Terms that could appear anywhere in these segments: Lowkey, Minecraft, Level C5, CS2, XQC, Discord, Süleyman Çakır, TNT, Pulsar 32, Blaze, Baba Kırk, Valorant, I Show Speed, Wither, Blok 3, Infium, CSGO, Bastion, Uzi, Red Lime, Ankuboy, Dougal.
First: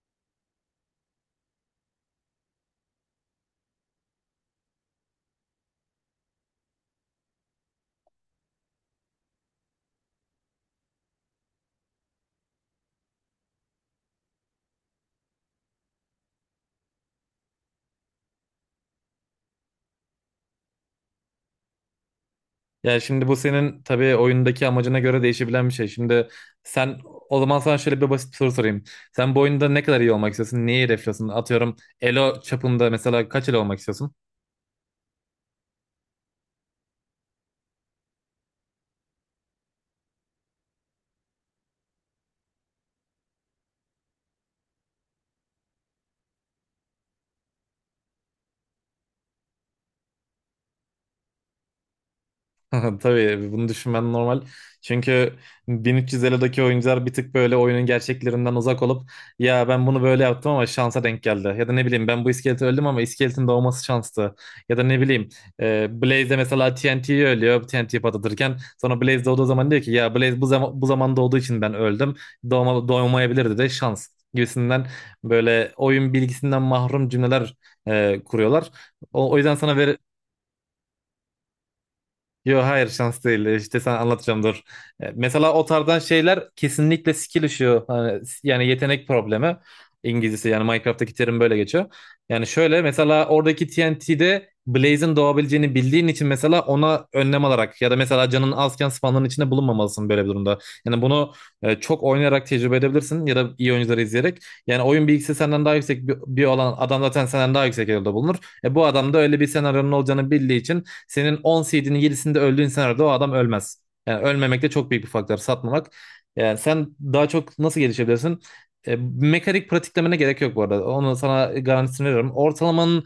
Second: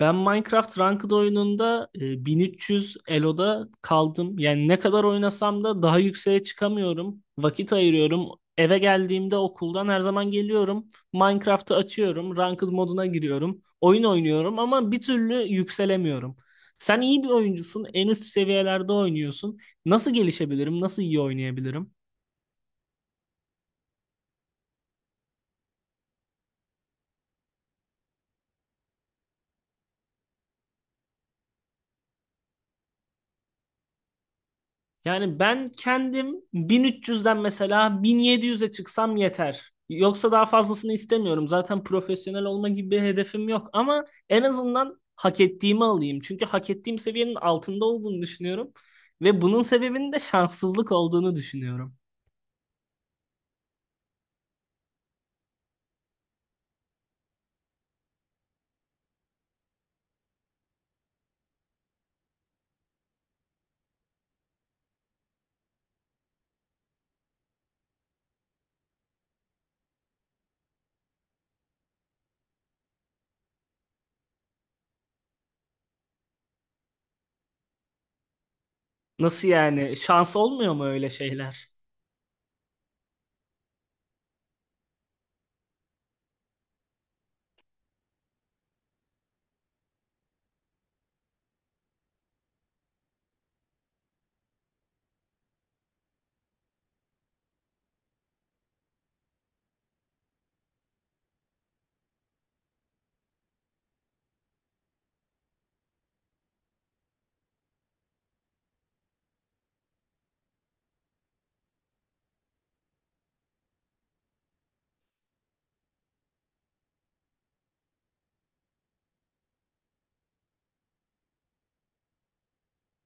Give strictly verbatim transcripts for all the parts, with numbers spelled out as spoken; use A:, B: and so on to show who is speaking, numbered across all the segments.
A: Ben Minecraft Ranked oyununda e, bin üç yüz Elo'da kaldım. Yani ne kadar oynasam da daha yükseğe çıkamıyorum. Vakit ayırıyorum. Eve geldiğimde okuldan her zaman geliyorum. Minecraft'ı açıyorum. Ranked moduna giriyorum. Oyun oynuyorum ama bir türlü yükselemiyorum. Sen iyi bir oyuncusun. En üst seviyelerde oynuyorsun. Nasıl gelişebilirim? Nasıl iyi oynayabilirim?
B: Yani şimdi bu senin tabii oyundaki amacına göre değişebilen bir şey. Şimdi sen o zaman sana şöyle bir basit bir soru sorayım. Sen bu oyunda ne kadar iyi olmak istiyorsun? Neyi hedefliyorsun? Atıyorum elo çapında mesela kaç elo olmak istiyorsun?
A: Yani ben kendim bin üç yüzden mesela bin yedi yüze çıksam yeter. Yoksa daha fazlasını istemiyorum. Zaten profesyonel olma gibi bir hedefim yok ama en azından hak ettiğimi alayım. Çünkü hak ettiğim seviyenin altında olduğunu düşünüyorum ve bunun sebebinin de şanssızlık olduğunu düşünüyorum.
B: Tabii bunu düşünmen normal. Çünkü bin üç yüz Elo'daki oyuncular bir tık böyle oyunun gerçeklerinden uzak olup ya ben bunu böyle yaptım ama şansa denk geldi. Ya da ne bileyim ben bu iskeleti öldüm ama iskeletin doğması şanstı. Ya da ne bileyim e, Blaze de mesela T N T'yi ölüyor, T N T patlatırken sonra Blaze doğduğu zaman diyor ki ya Blaze bu, zaman, bu zaman doğduğu için ben öldüm. Doğma, doğmayabilirdi de şans gibisinden böyle oyun bilgisinden mahrum cümleler e, kuruyorlar. O, o
A: Nasıl
B: yüzden sana
A: yani?
B: ver.
A: Şans olmuyor mu öyle şeyler?
B: Yo, hayır, şans değil. İşte sana anlatacağım, dur. E, Mesela o tarzdan şeyler kesinlikle skill issue. Hani, yani yetenek problemi. İngilizcesi yani Minecraft'taki terim böyle geçiyor. Yani şöyle mesela oradaki T N T'de Blaze'in doğabileceğini bildiğin için mesela ona önlem alarak ya da mesela canın azken spawnların içinde bulunmamalısın böyle bir durumda. Yani bunu e, çok oynayarak tecrübe edebilirsin ya da iyi oyuncuları izleyerek. Yani oyun bilgisi senden daha yüksek bir, bir olan adam zaten senden daha yüksek yerde bulunur. E, bu adam da öyle bir senaryonun olacağını bildiği için senin on C D'nin yedisinde öldüğün senaryoda o adam ölmez. Yani ölmemek de çok büyük bir faktör. Satmamak. Yani sen daha çok nasıl gelişebilirsin? E, mekanik pratiklemene gerek yok bu arada. Onu sana garantisini veriyorum. Ortalamanın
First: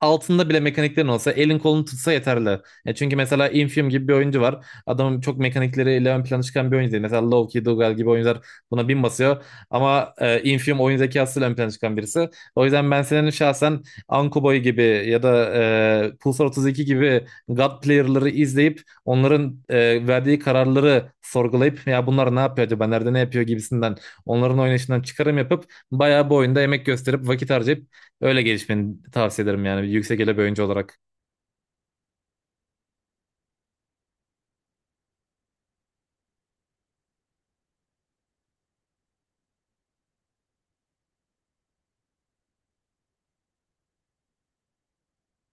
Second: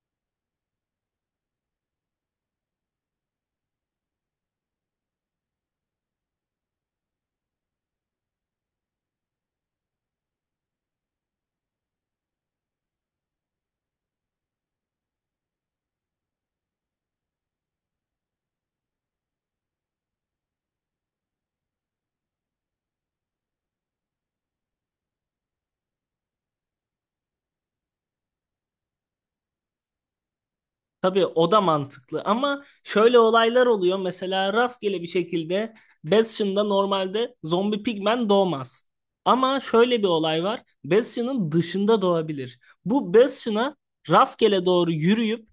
B: altında bile mekaniklerin olsa elin kolunu tutsa yeterli. E çünkü mesela Infium gibi bir oyuncu var. Adamın çok mekanikleriyle ön plana çıkan bir oyuncu değil. Mesela Lowkey, Dougal gibi oyuncular buna bin basıyor. Ama e, Infium oyun zekasıyla ön plana çıkan birisi. O yüzden ben senin şahsen Ankuboy gibi ya da e, Pulsar otuz iki gibi God player'ları izleyip onların e, verdiği kararları sorgulayıp ya bunlar ne yapıyor acaba, nerede ne yapıyor gibisinden onların oynayışından çıkarım yapıp bayağı bu oyunda emek gösterip vakit harcayıp öyle gelişmeni tavsiye ederim yani bir yüksek ele bir oyuncu olarak.
A: Tabii o da mantıklı ama şöyle olaylar oluyor. Mesela rastgele bir şekilde Bastion'da normalde zombi pigmen doğmaz. Ama şöyle bir olay var. Bastion'ın dışında doğabilir. Bu Bastion'a rastgele doğru yürüyüp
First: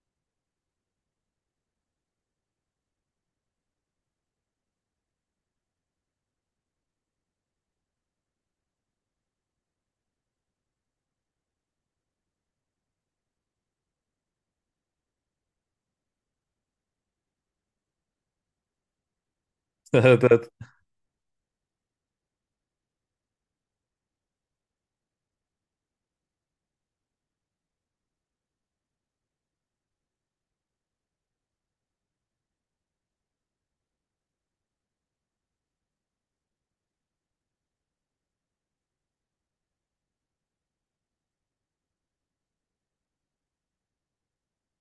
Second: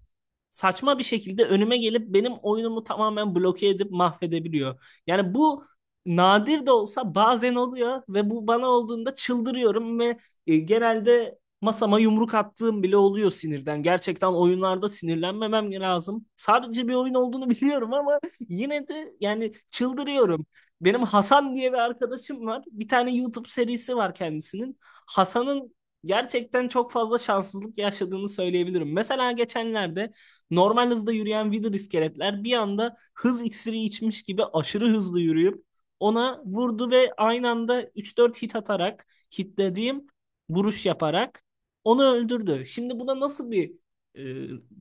A: saçma bir şekilde önüme gelip benim oyunumu tamamen bloke edip mahvedebiliyor. Yani bu nadir de olsa bazen oluyor ve bu bana olduğunda çıldırıyorum ve e, genelde masama yumruk attığım bile oluyor sinirden. Gerçekten oyunlarda sinirlenmemem lazım. Sadece bir oyun olduğunu biliyorum ama yine de yani
B: Evet,
A: çıldırıyorum.
B: evet.
A: Benim Hasan diye bir arkadaşım var. Bir tane YouTube serisi var kendisinin. Hasan'ın gerçekten çok fazla şanssızlık yaşadığını söyleyebilirim. Mesela geçenlerde normal hızda yürüyen Wither iskeletler bir anda hız iksiri içmiş gibi aşırı hızlı yürüyüp ona vurdu ve aynı anda üç dört hit atarak hitlediğim vuruş yaparak onu öldürdü. Şimdi buna nasıl bir e,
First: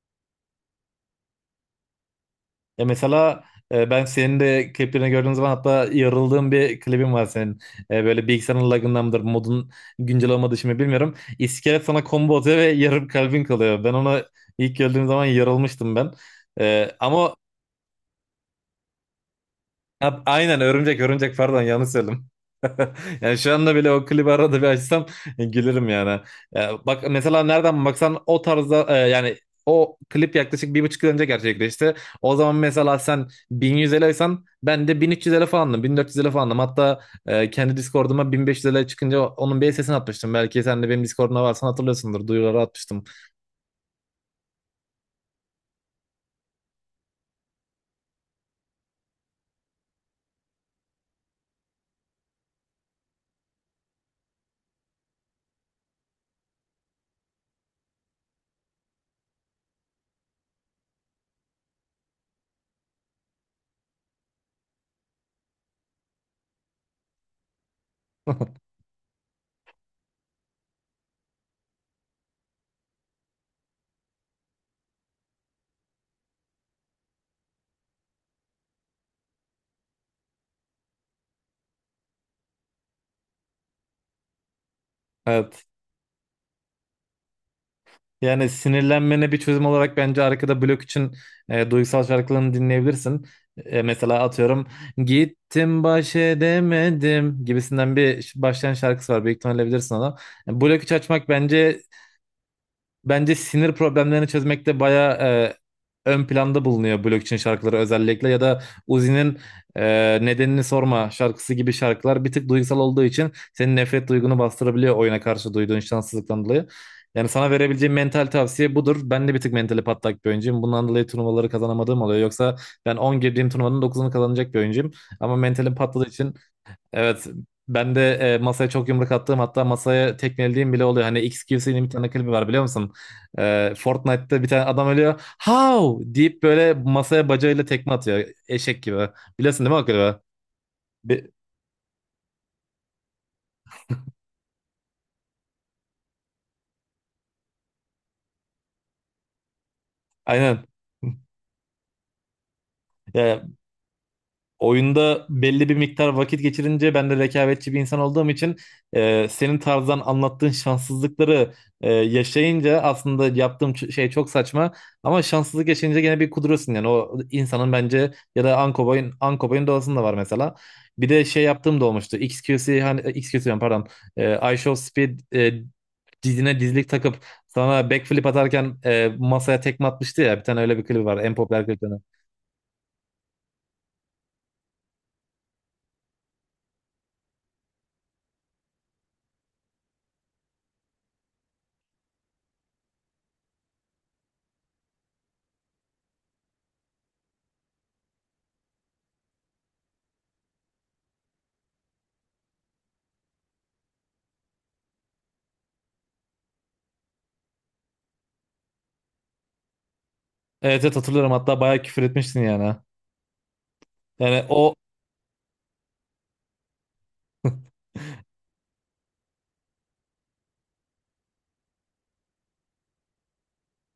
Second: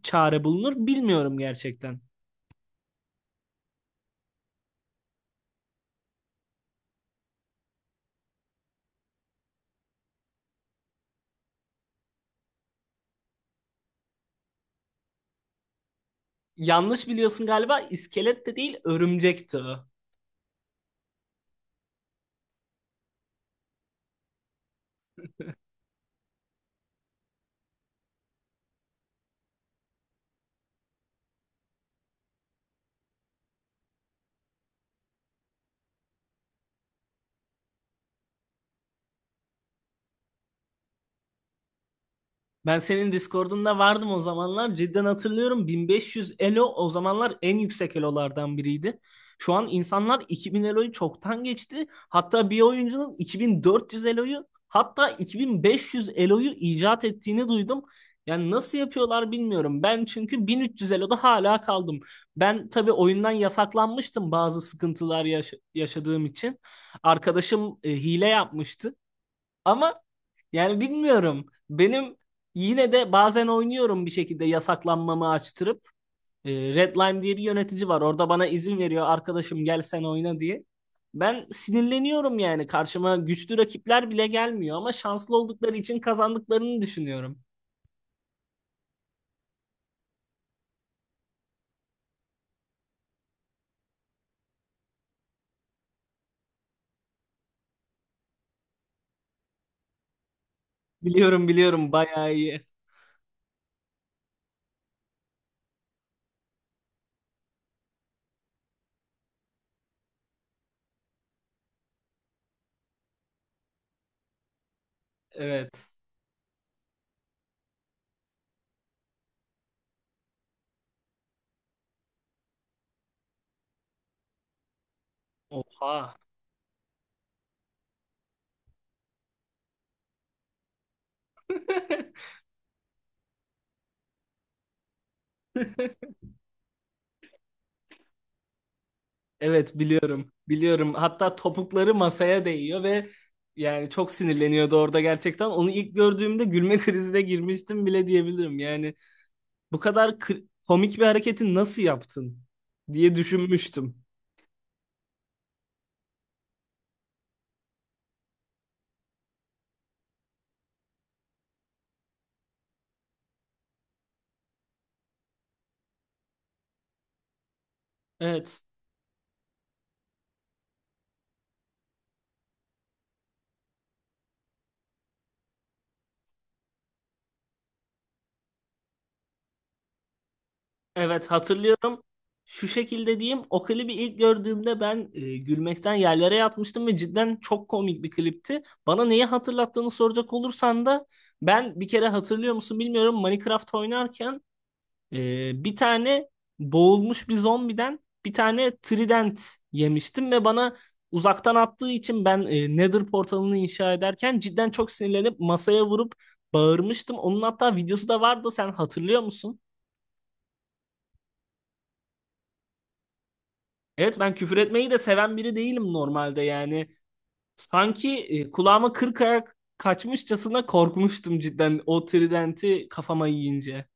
A: çare bulunur bilmiyorum gerçekten.
B: Ya mesela e, ben senin de kliplerini gördüğüm zaman, hatta yarıldığım bir klibin var senin. E, böyle bilgisayarın lagından mıdır, modun güncel olmadığı için mi bilmiyorum. İskelet sana combo atıyor ve yarım kalbin kalıyor. Ben ona ilk gördüğüm zaman yarılmıştım ben. E,
A: Yanlış
B: ama
A: biliyorsun galiba, iskelet de değil örümcekti o.
B: Ha, aynen, örümcek örümcek, pardon, yanlış söyledim. Yani şu anda bile o klibi arada bir açsam e, gülerim yani. Ya bak mesela nereden baksan o tarzda, e, yani o klip yaklaşık bir buçuk yıl önce gerçekleşti. O zaman mesela sen bin yüz liraysan, ben de bin üç yüz lira falandım, bin dört yüz lira falandım. Hatta e, kendi Discord'uma bin beş yüz lira çıkınca onun bir sesini atmıştım. Belki sen de benim Discord'una varsan hatırlıyorsundur, duyuruları
A: Ben
B: atmıştım.
A: senin Discord'unda vardım o zamanlar. Cidden hatırlıyorum, bin beş yüz elo o zamanlar en yüksek elolardan biriydi. Şu an insanlar iki bin eloyu çoktan geçti. Hatta bir oyuncunun iki bin dört yüz eloyu hatta iki bin beş yüz eloyu icat ettiğini duydum. Yani nasıl yapıyorlar bilmiyorum. Ben çünkü bin üç yüz eloda hala kaldım. Ben tabii oyundan yasaklanmıştım bazı sıkıntılar yaş- yaşadığım için. Arkadaşım e, hile yapmıştı. Ama yani bilmiyorum. Benim yine de bazen oynuyorum bir şekilde yasaklanmamı açtırıp. E, Red Lime diye bir yönetici var. Orada bana izin veriyor arkadaşım, gel sen oyna diye. Ben sinirleniyorum yani. Karşıma güçlü rakipler bile gelmiyor ama şanslı
B: Evet.
A: oldukları için kazandıklarını düşünüyorum.
B: Yani sinirlenmene bir çözüm olarak bence arkada blok için e, duygusal şarkılarını dinleyebilirsin. E, mesela atıyorum gittim baş edemedim gibisinden bir ş- başlayan şarkısı var. Büyük ihtimalle bilirsin onu. Yani blok üç açmak
A: Biliyorum,
B: bence
A: biliyorum, bayağı iyi.
B: Bence sinir problemlerini çözmekte bayağı e, ön planda bulunuyor, blockchain şarkıları özellikle, ya da Uzi'nin e, nedenini sorma şarkısı gibi şarkılar bir tık duygusal olduğu için senin nefret duygunu bastırabiliyor oyuna karşı duyduğun
A: Evet.
B: şanssızlıktan dolayı. Yani sana verebileceğim mental tavsiye budur. Ben de bir tık mentali patlak bir oyuncuyum. Bundan dolayı turnuvaları kazanamadığım oluyor. Yoksa ben on girdiğim turnuvanın dokuzunu kazanacak bir oyuncuyum. Ama mentalim patladığı
A: Oha.
B: için. Evet, ben de e, masaya çok yumruk attığım, hatta masaya tekmelediğim bile oluyor. Hani X Q C'nin bir tane klibi var, biliyor musun? E, Fortnite'da bir tane adam ölüyor. How! Deyip böyle masaya bacağıyla tekme atıyor. Eşek gibi. Biliyorsun değil
A: Evet,
B: mi o klibi?
A: biliyorum. Biliyorum.
B: Bir,
A: Hatta topukları masaya değiyor ve yani çok sinirleniyordu orada gerçekten. Onu ilk gördüğümde gülme krizine girmiştim bile diyebilirim. Yani bu kadar kri-
B: aynen.
A: komik bir hareketi nasıl yaptın diye
B: Ya,
A: düşünmüştüm.
B: oyunda belli bir miktar vakit geçirince ben de rekabetçi bir insan olduğum için e, senin tarzdan anlattığın şanssızlıkları e, yaşayınca aslında yaptığım ç- şey çok saçma, ama şanssızlık yaşayınca gene bir kuduruyorsun, yani o insanın bence, ya da
A: Evet.
B: Ankoboy'un Ankoboy'un doğasında var mesela. Bir de şey yaptığım da olmuştu. X Q C, hani, e, X Q C diyorum, pardon. E, I Show Speed e, dizine dizlik takıp sana backflip atarken e, masaya tekme atmıştı ya. Bir tane öyle bir klip var.
A: Evet,
B: En popüler kliplerden.
A: hatırlıyorum. Şu şekilde diyeyim. O klibi ilk gördüğümde ben e, gülmekten yerlere yatmıştım ve cidden çok komik bir klipti. Bana neyi hatırlattığını soracak olursan da ben bir kere, hatırlıyor musun bilmiyorum, Minecraft oynarken Ee, bir tane boğulmuş bir zombiden bir tane trident yemiştim ve bana uzaktan attığı için ben e, Nether portalını inşa ederken cidden çok sinirlenip masaya vurup bağırmıştım. Onun hatta videosu da vardı, sen hatırlıyor musun?
B: Evet, evet hatırlıyorum. Hatta bayağı küfür etmiştin yani.
A: Evet, ben
B: Yani
A: küfür
B: o
A: etmeyi de seven biri değilim normalde yani. Sanki e, kulağıma kırk ayak kaçmışçasına korkmuştum cidden, o tridenti kafama yiyince.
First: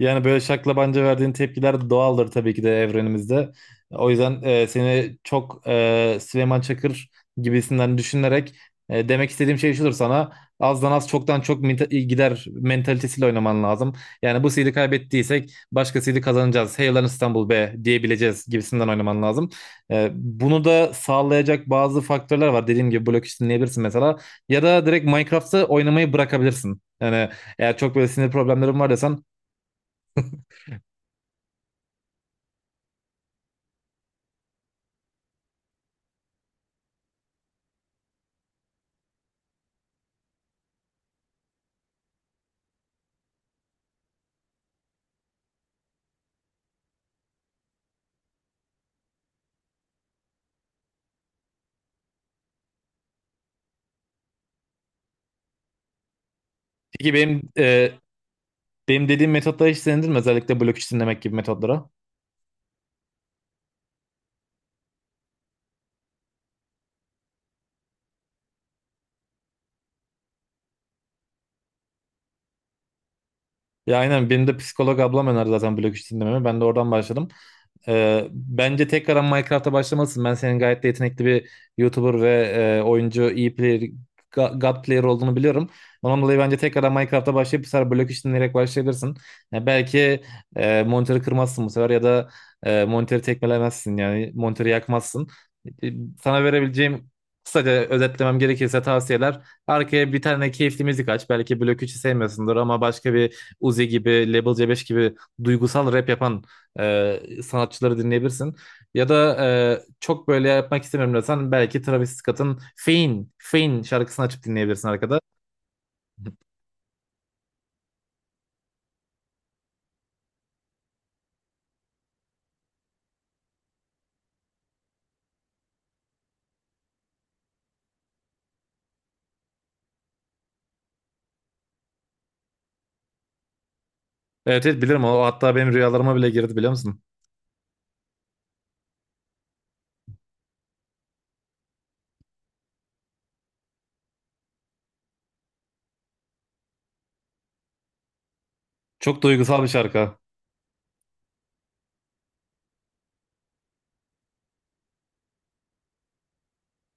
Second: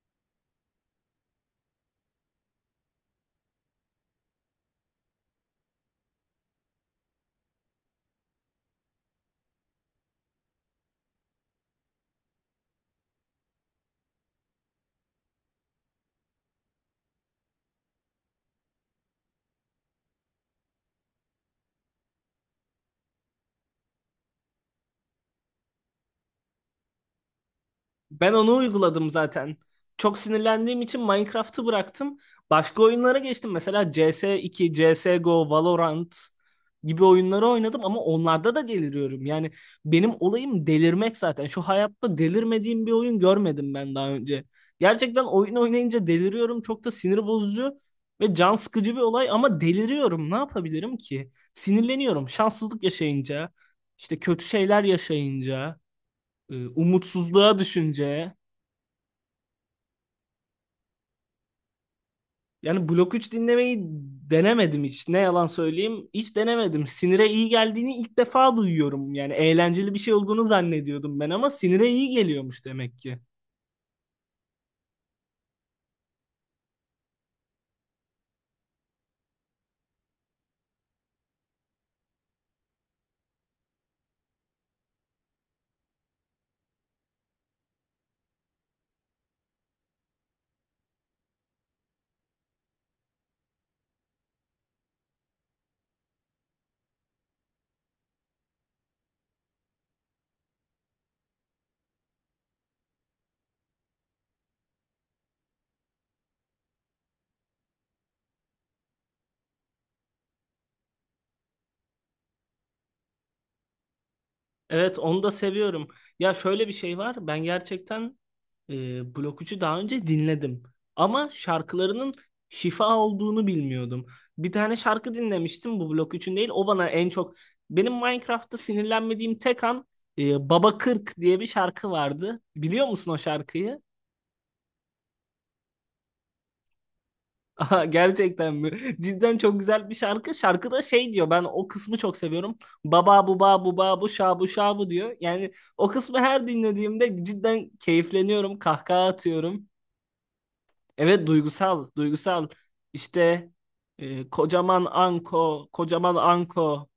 B: Yani böyle şaklabanca verdiğin tepkiler doğaldır tabii ki de evrenimizde. O yüzden e, seni çok e, Süleyman Çakır gibisinden düşünerek, e, demek istediğim şey şudur sana. Azdan az, çoktan çok mita- gider mentalitesiyle oynaman lazım. Yani bu seedi kaybettiysek başka başkasıyla kazanacağız. Hey lan İstanbul be diyebileceğiz gibisinden oynaman lazım. E, bunu da sağlayacak bazı faktörler var. Dediğim gibi blok işi dinleyebilirsin mesela. Ya da direkt Minecraft'ı oynamayı bırakabilirsin. Yani eğer çok böyle sinir
A: Ben onu
B: problemlerin var
A: uyguladım
B: desen.
A: zaten. Çok sinirlendiğim için Minecraft'ı bıraktım. Başka oyunlara geçtim. Mesela C S iki, C S G O, Valorant gibi oyunları oynadım ama onlarda da deliriyorum. Yani benim olayım delirmek zaten. Şu hayatta delirmediğim bir oyun görmedim ben daha önce. Gerçekten oyun oynayınca deliriyorum. Çok da sinir bozucu ve can sıkıcı bir olay ama deliriyorum. Ne yapabilirim ki? Sinirleniyorum. Şanssızlık yaşayınca, işte kötü şeyler yaşayınca, e,
B: Peki benim
A: umutsuzluğa
B: e,
A: düşünce.
B: benim dediğim metotlara hiç denedin mi? Özellikle blok üç dinlemek gibi metotlara.
A: Yani Blok üç dinlemeyi denemedim hiç. Ne yalan söyleyeyim. Hiç denemedim. Sinire iyi geldiğini ilk defa duyuyorum. Yani eğlenceli bir şey olduğunu zannediyordum ben ama sinire iyi geliyormuş demek ki.
B: Ya aynen, benim de psikolog ablam önerdi zaten blok üç dinlememi. Ben de oradan başladım. Ee, bence tekrardan Minecraft'a başlamalısın. Ben senin gayet de yetenekli bir YouTuber ve e, oyuncu, iyi player, ga- God player olduğunu biliyorum. Ondan dolayı bence tekrardan Minecraft'a başlayıp bu sefer blok işini dinleyerek başlayabilirsin. Ya belki e, monitörü kırmazsın bu sefer, ya da e, monitörü tekmelemezsin, yani monitörü yakmazsın. E, Sana verebileceğim, kısaca özetlemem gerekirse, tavsiyeler. Arkaya bir tane keyifli müzik aç. Belki blok üçü sevmiyorsundur ama başka bir, Uzi gibi, Level C beş gibi duygusal rap yapan e, sanatçıları dinleyebilirsin. Ya da e, çok böyle yapmak istemiyorum desen belki Travis Scott'ın Fein, Fein şarkısını açıp dinleyebilirsin
A: Evet,
B: arkada.
A: onu da seviyorum. Ya şöyle bir şey var. Ben gerçekten e, Blok üçü daha önce dinledim. Ama şarkılarının şifa olduğunu bilmiyordum. Bir tane şarkı dinlemiştim bu Blok üçün değil. O bana en çok... Benim Minecraft'ta sinirlenmediğim tek an, e, Baba Kırk diye bir şarkı vardı. Biliyor musun o şarkıyı?
B: Evet, evet bilirim o, hatta benim rüyalarıma bile girdi, biliyor musun?
A: Aha, gerçekten mi? Cidden çok güzel bir şarkı. Şarkıda şey diyor. Ben o kısmı çok seviyorum. Baba bu ba bu ba bu şa bu şa bu diyor. Yani o kısmı her dinlediğimde cidden keyifleniyorum. Kahkaha
B: Çok duygusal
A: atıyorum.
B: bir şarkı.
A: Evet, duygusal, duygusal. İşte e, kocaman anko, kocaman anko.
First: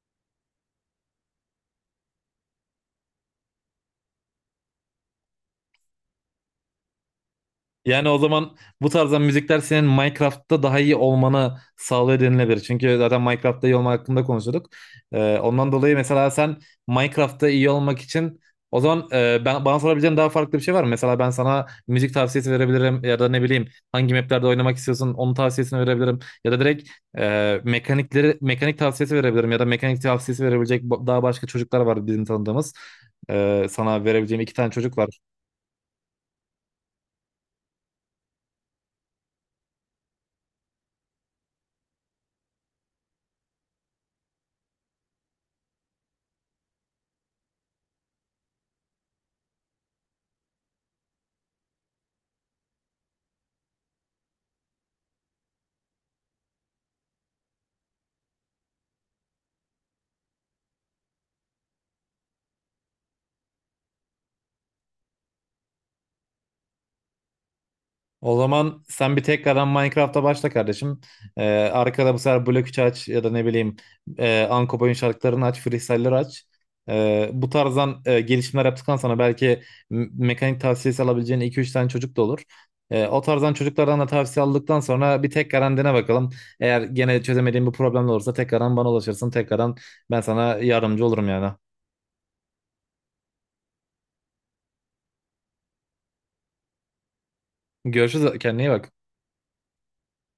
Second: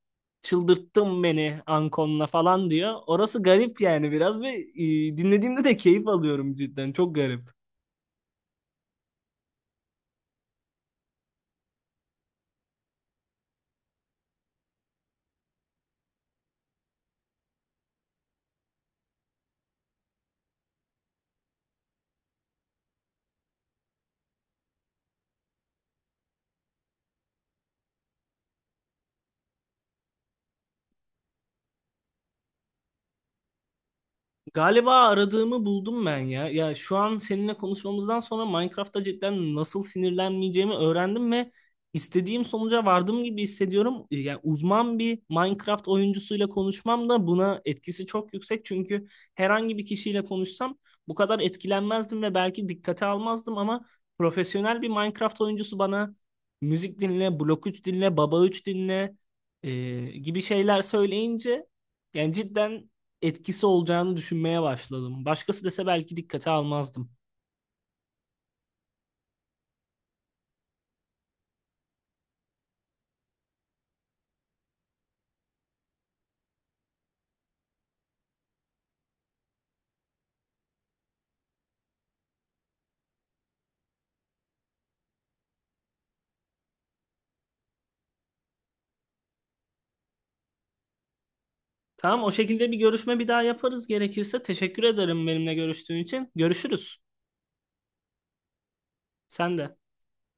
A: Çıldırttın beni ankonla falan diyor. Orası garip yani biraz ve e, dinlediğimde de keyif alıyorum cidden. Çok garip.
B: Yani o zaman bu tarzdan müzikler senin Minecraft'ta daha iyi olmanı sağlıyor denilebilir. Çünkü zaten Minecraft'ta iyi olmak hakkında konuşuyorduk. Ee, ondan dolayı mesela sen Minecraft'ta iyi olmak için, o zaman, e, ben, bana sorabileceğin daha farklı bir şey var mı? Mesela ben sana müzik tavsiyesi verebilirim ya da ne bileyim hangi maplerde oynamak istiyorsun onun tavsiyesini verebilirim. Ya da direkt e, mekanikleri mekanik tavsiyesi verebilirim ya da mekanik tavsiyesi verebilecek ba- daha başka çocuklar var bizim tanıdığımız. Ee, sana verebileceğim iki tane
A: Galiba
B: çocuk var.
A: aradığımı buldum ben ya. Ya şu an seninle konuşmamızdan sonra Minecraft'ta cidden nasıl sinirlenmeyeceğimi öğrendim ve istediğim sonuca vardım gibi hissediyorum. E, Yani uzman bir Minecraft oyuncusuyla konuşmam da buna etkisi çok yüksek. Çünkü herhangi bir kişiyle konuşsam bu kadar etkilenmezdim ve belki dikkate almazdım ama profesyonel bir Minecraft oyuncusu bana müzik dinle, blok üç dinle, baba üç dinle e, gibi şeyler söyleyince yani cidden etkisi olacağını düşünmeye başladım. Başkası dese belki dikkate almazdım.
B: O zaman sen bir tekrardan Minecraft'a başla kardeşim. Ee, Arkada bu sefer blok üç aç ya da ne bileyim e, Anko Boy'un şarkılarını aç, freestyle'ları aç. Ee, bu tarzdan e, gelişimler yaptıktan sonra belki m- mekanik tavsiyesi alabileceğin iki üç tane çocuk da olur. Ee, o tarzdan çocuklardan da tavsiye aldıktan sonra bir tekrardan dene bakalım. Eğer gene çözemediğin bir problem olursa tekrardan bana ulaşırsın. Tekrardan ben sana yardımcı olurum yani.
A: Tamam, o şekilde bir görüşme bir daha yaparız gerekirse. Teşekkür ederim benimle görüştüğün için. Görüşürüz.
B: Görüşürüz. Kendine iyi bak.
A: Sen de.